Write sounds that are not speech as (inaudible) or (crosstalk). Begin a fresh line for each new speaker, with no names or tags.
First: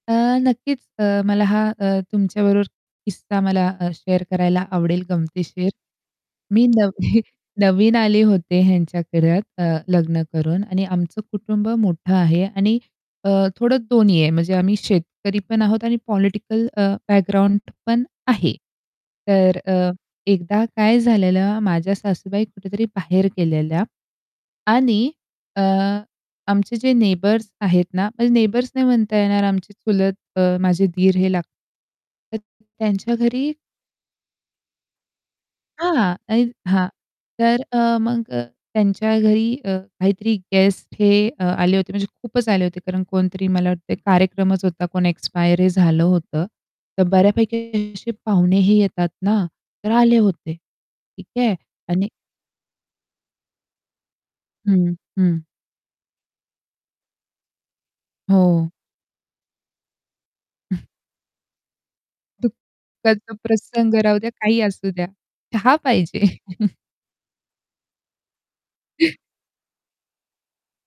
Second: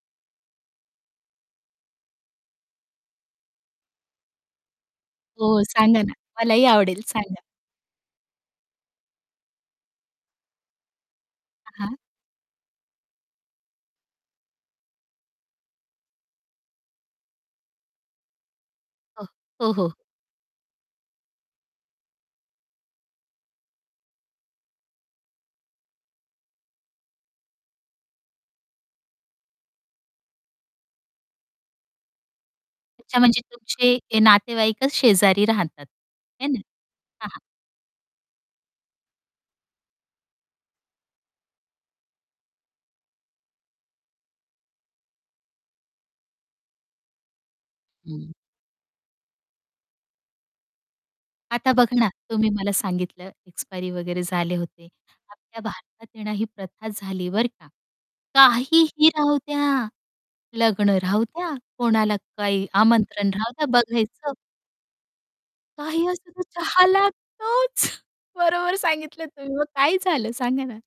अ, नक्कीच अ, मला हा अ, तुमच्याबरोबर किस्सा मला अ, शेअर करायला आवडेल
हो,
गमतीशीर
सांगा ना,
मी
मलाही आवडेल
नवी
सांगा.
नवीन आले होते ह्यांच्या घरात अ, लग्न करून आणि आमचं कुटुंब
हां.
मोठं आहे आणि अ, थोडं दोन्ही आहे म्हणजे आम्ही शेतकरी पण आहोत आणि पॉलिटिकल अ, बॅकग्राऊंड पण आहे.
हो,
तर
हो,
अ,
हो.
एकदा काय झालेलं माझ्या सासूबाई कुठेतरी बाहेर गेलेल्या आणि अ, आमचे जे नेबर्स आहेत ना, म्हणजे नेबर्स नाही म्हणता येणार आमची चुलत अ, माझे दीर हे लागतात. तर त्यांच्या
अच्छा, म्हणजे
घरी
तुमचे ते नातेवाईकच शेजारी राहतात
हां.
है
आणि
ना?
हां.
हां, हां.
तर अ, मग अ, त्यांच्या घरी अ, काहीतरी गेस्ट हे अ, आले होते म्हणजे खूपच आले होते कारण कोणतरी मला वाटत कार्यक्रमच होता कोण एक्सपायर झालं होतं. तर बऱ्यापैकी असे
हं.
पाहुणे ही येतात ना, तर आले होते. ठीक आहे
आता बघा ना,
आणि
तुम्ही मला सांगितलं एक्सपायरी वगैरे झाले होते.
हं, हं.
आपल्या भारतात येण ही प्रथा झाली बर का,
हो.
काहीही राहूद्या
(chuckles)
लग्न राहूद्या, कोणाला काही आमंत्रण
दुःखाचा
राहूद्या,
प्रसंग राहू द्या,
बघायचं
काही असू द्या. चहा
काही
पाहिजे.
असं तर
(chuckles)
चहा लागतोच. बरोबर सांगितलं तुम्ही मग काय झालं सांगा ना.